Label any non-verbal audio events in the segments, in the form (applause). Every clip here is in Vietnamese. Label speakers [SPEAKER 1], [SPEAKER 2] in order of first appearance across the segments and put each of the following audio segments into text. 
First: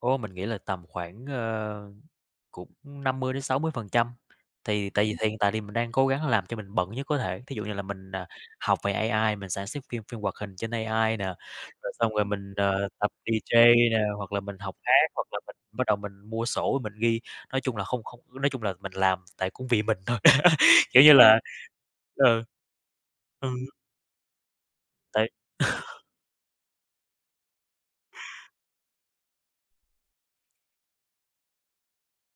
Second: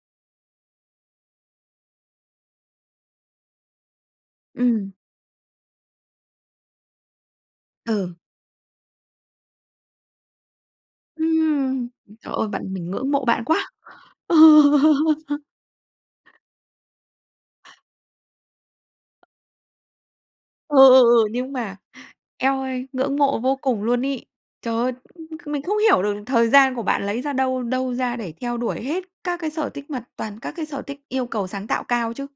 [SPEAKER 1] Ô, mình nghĩ là tầm khoảng, ơ, cũng 50-60%
[SPEAKER 2] Ừm.
[SPEAKER 1] thì tại vì hiện tại thì mình đang cố gắng làm cho mình bận nhất có thể, thí dụ như là mình,
[SPEAKER 2] Ừ.
[SPEAKER 1] à, học về AI mình sản xuất phim phim hoạt hình trên AI nè,
[SPEAKER 2] Ưm,
[SPEAKER 1] rồi xong rồi
[SPEAKER 2] trời ơi,
[SPEAKER 1] mình,
[SPEAKER 2] bạn
[SPEAKER 1] ờ,
[SPEAKER 2] mình ngưỡng
[SPEAKER 1] tập
[SPEAKER 2] mộ bạn quá!
[SPEAKER 1] DJ nè hoặc là mình học hát
[SPEAKER 2] (laughs)
[SPEAKER 1] hoặc là mình bắt đầu mình mua sổ mình ghi, nói chung là, không không ư, nói chung là, mình làm tại cũng vì mình thôi,
[SPEAKER 2] Ừ,
[SPEAKER 1] (laughs) kiểu
[SPEAKER 2] ừ,
[SPEAKER 1] như
[SPEAKER 2] ừ,
[SPEAKER 1] là
[SPEAKER 2] nhưng mà,
[SPEAKER 1] ừ.
[SPEAKER 2] eo ơi, ngưỡng mộ
[SPEAKER 1] Ừm.
[SPEAKER 2] vô cùng luôn ấy. Trời ơi,
[SPEAKER 1] Tại
[SPEAKER 2] c mình
[SPEAKER 1] (laughs)
[SPEAKER 2] không hiểu được thời gian của bạn lấy ra đâu đâu ra để theo đuổi hết các cái sở tích, mà toàn các cái sở thích yêu cầu sáng tạo cao chứ,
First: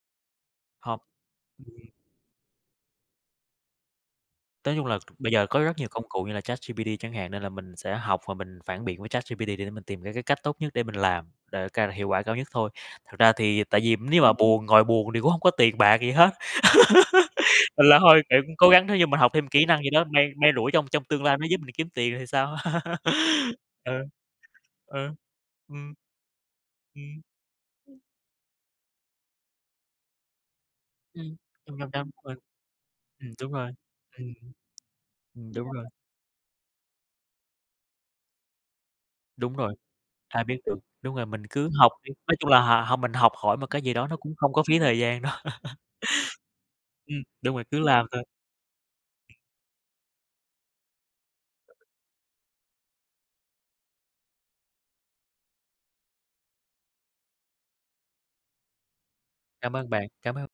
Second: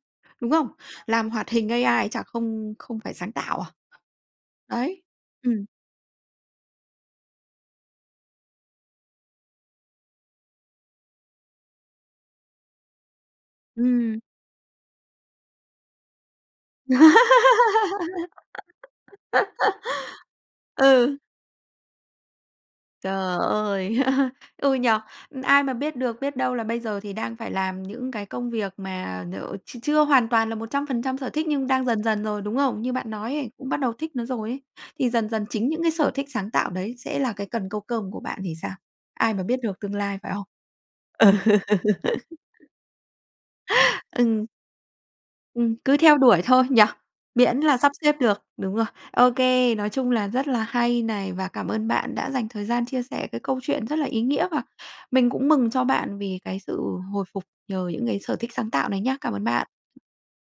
[SPEAKER 2] đúng không?
[SPEAKER 1] Hông.
[SPEAKER 2] Làm hoạt hình AI chả không không phải sáng tạo à?
[SPEAKER 1] Tới chung là
[SPEAKER 2] Đấy,
[SPEAKER 1] bây giờ có
[SPEAKER 2] ừm.
[SPEAKER 1] rất nhiều công cụ như là ChatGPT chẳng hạn, nên là mình sẽ học và mình phản biện với ChatGPT để mình tìm ra cái cách tốt nhất để mình làm, để ca hiệu quả cao nhất thôi, thật ra thì tại vì
[SPEAKER 2] Ừm.
[SPEAKER 1] nếu mà buồn ngồi buồn thì cũng hông có tiền bạc gì hết. (laughs) Mình là hôi, kiểu, cũng cố gắng thế như mình học thêm kỹ năng gì đó,
[SPEAKER 2] (laughs)
[SPEAKER 1] may may rủi trong trong
[SPEAKER 2] Ừ.
[SPEAKER 1] tương lai nó giúp mình kiếm tiền thì sao.
[SPEAKER 2] Trời
[SPEAKER 1] (laughs) Ừ,
[SPEAKER 2] ơi! (laughs) Ừ, nhỉ,
[SPEAKER 1] ừ,
[SPEAKER 2] ai mà
[SPEAKER 1] ừm,
[SPEAKER 2] biết được biết đâu là bây giờ thì
[SPEAKER 1] ừm.
[SPEAKER 2] đang phải làm những cái công việc mà nhờ ch chưa hoàn toàn là 100% sở
[SPEAKER 1] Ừm.
[SPEAKER 2] thích nhưng đang dần
[SPEAKER 1] (unintelligible)
[SPEAKER 2] dần
[SPEAKER 1] rồi.
[SPEAKER 2] rồi, đúng không? Như bạn
[SPEAKER 1] Ừm,
[SPEAKER 2] nói ấy,
[SPEAKER 1] đúng
[SPEAKER 2] cũng
[SPEAKER 1] rồi.
[SPEAKER 2] bắt đầu thích nó
[SPEAKER 1] Ừm.
[SPEAKER 2] rồi ấy, thì dần dần
[SPEAKER 1] Ừm,
[SPEAKER 2] chính
[SPEAKER 1] đúng
[SPEAKER 2] những
[SPEAKER 1] rồi.
[SPEAKER 2] cái sở thích sáng tạo đấy sẽ là cái cần câu cơm của bạn thì sao? Ai mà
[SPEAKER 1] Đúng
[SPEAKER 2] biết
[SPEAKER 1] rồi,
[SPEAKER 2] được tương lai, phải
[SPEAKER 1] ai
[SPEAKER 2] không?
[SPEAKER 1] biết được, đúng rồi
[SPEAKER 2] Ừ,
[SPEAKER 1] mình cứ học đi, nói chung là,
[SPEAKER 2] (laughs)
[SPEAKER 1] h học mình học hỏi một cái gì đó nó cũng
[SPEAKER 2] Ừm.
[SPEAKER 1] không có phí thời gian đâu.
[SPEAKER 2] Ừm,
[SPEAKER 1] (laughs)
[SPEAKER 2] cứ theo đuổi thôi nhỉ?
[SPEAKER 1] Ừm, đúng
[SPEAKER 2] Miễn
[SPEAKER 1] rồi
[SPEAKER 2] là
[SPEAKER 1] cứ
[SPEAKER 2] sắp
[SPEAKER 1] làm
[SPEAKER 2] xếp
[SPEAKER 1] thôi.
[SPEAKER 2] được, đúng rồi. Ô kê, nói chung là rất là hay này và cảm ơn bạn đã dành thời gian chia sẻ cái câu chuyện rất là ý nghĩa và mình cũng mừng cho bạn vì cái sự hồi phục nhờ những cái sở thích sáng tạo này nhá. Cảm ơn bạn.
[SPEAKER 1] Cảm ơn bạn, cảm ơn.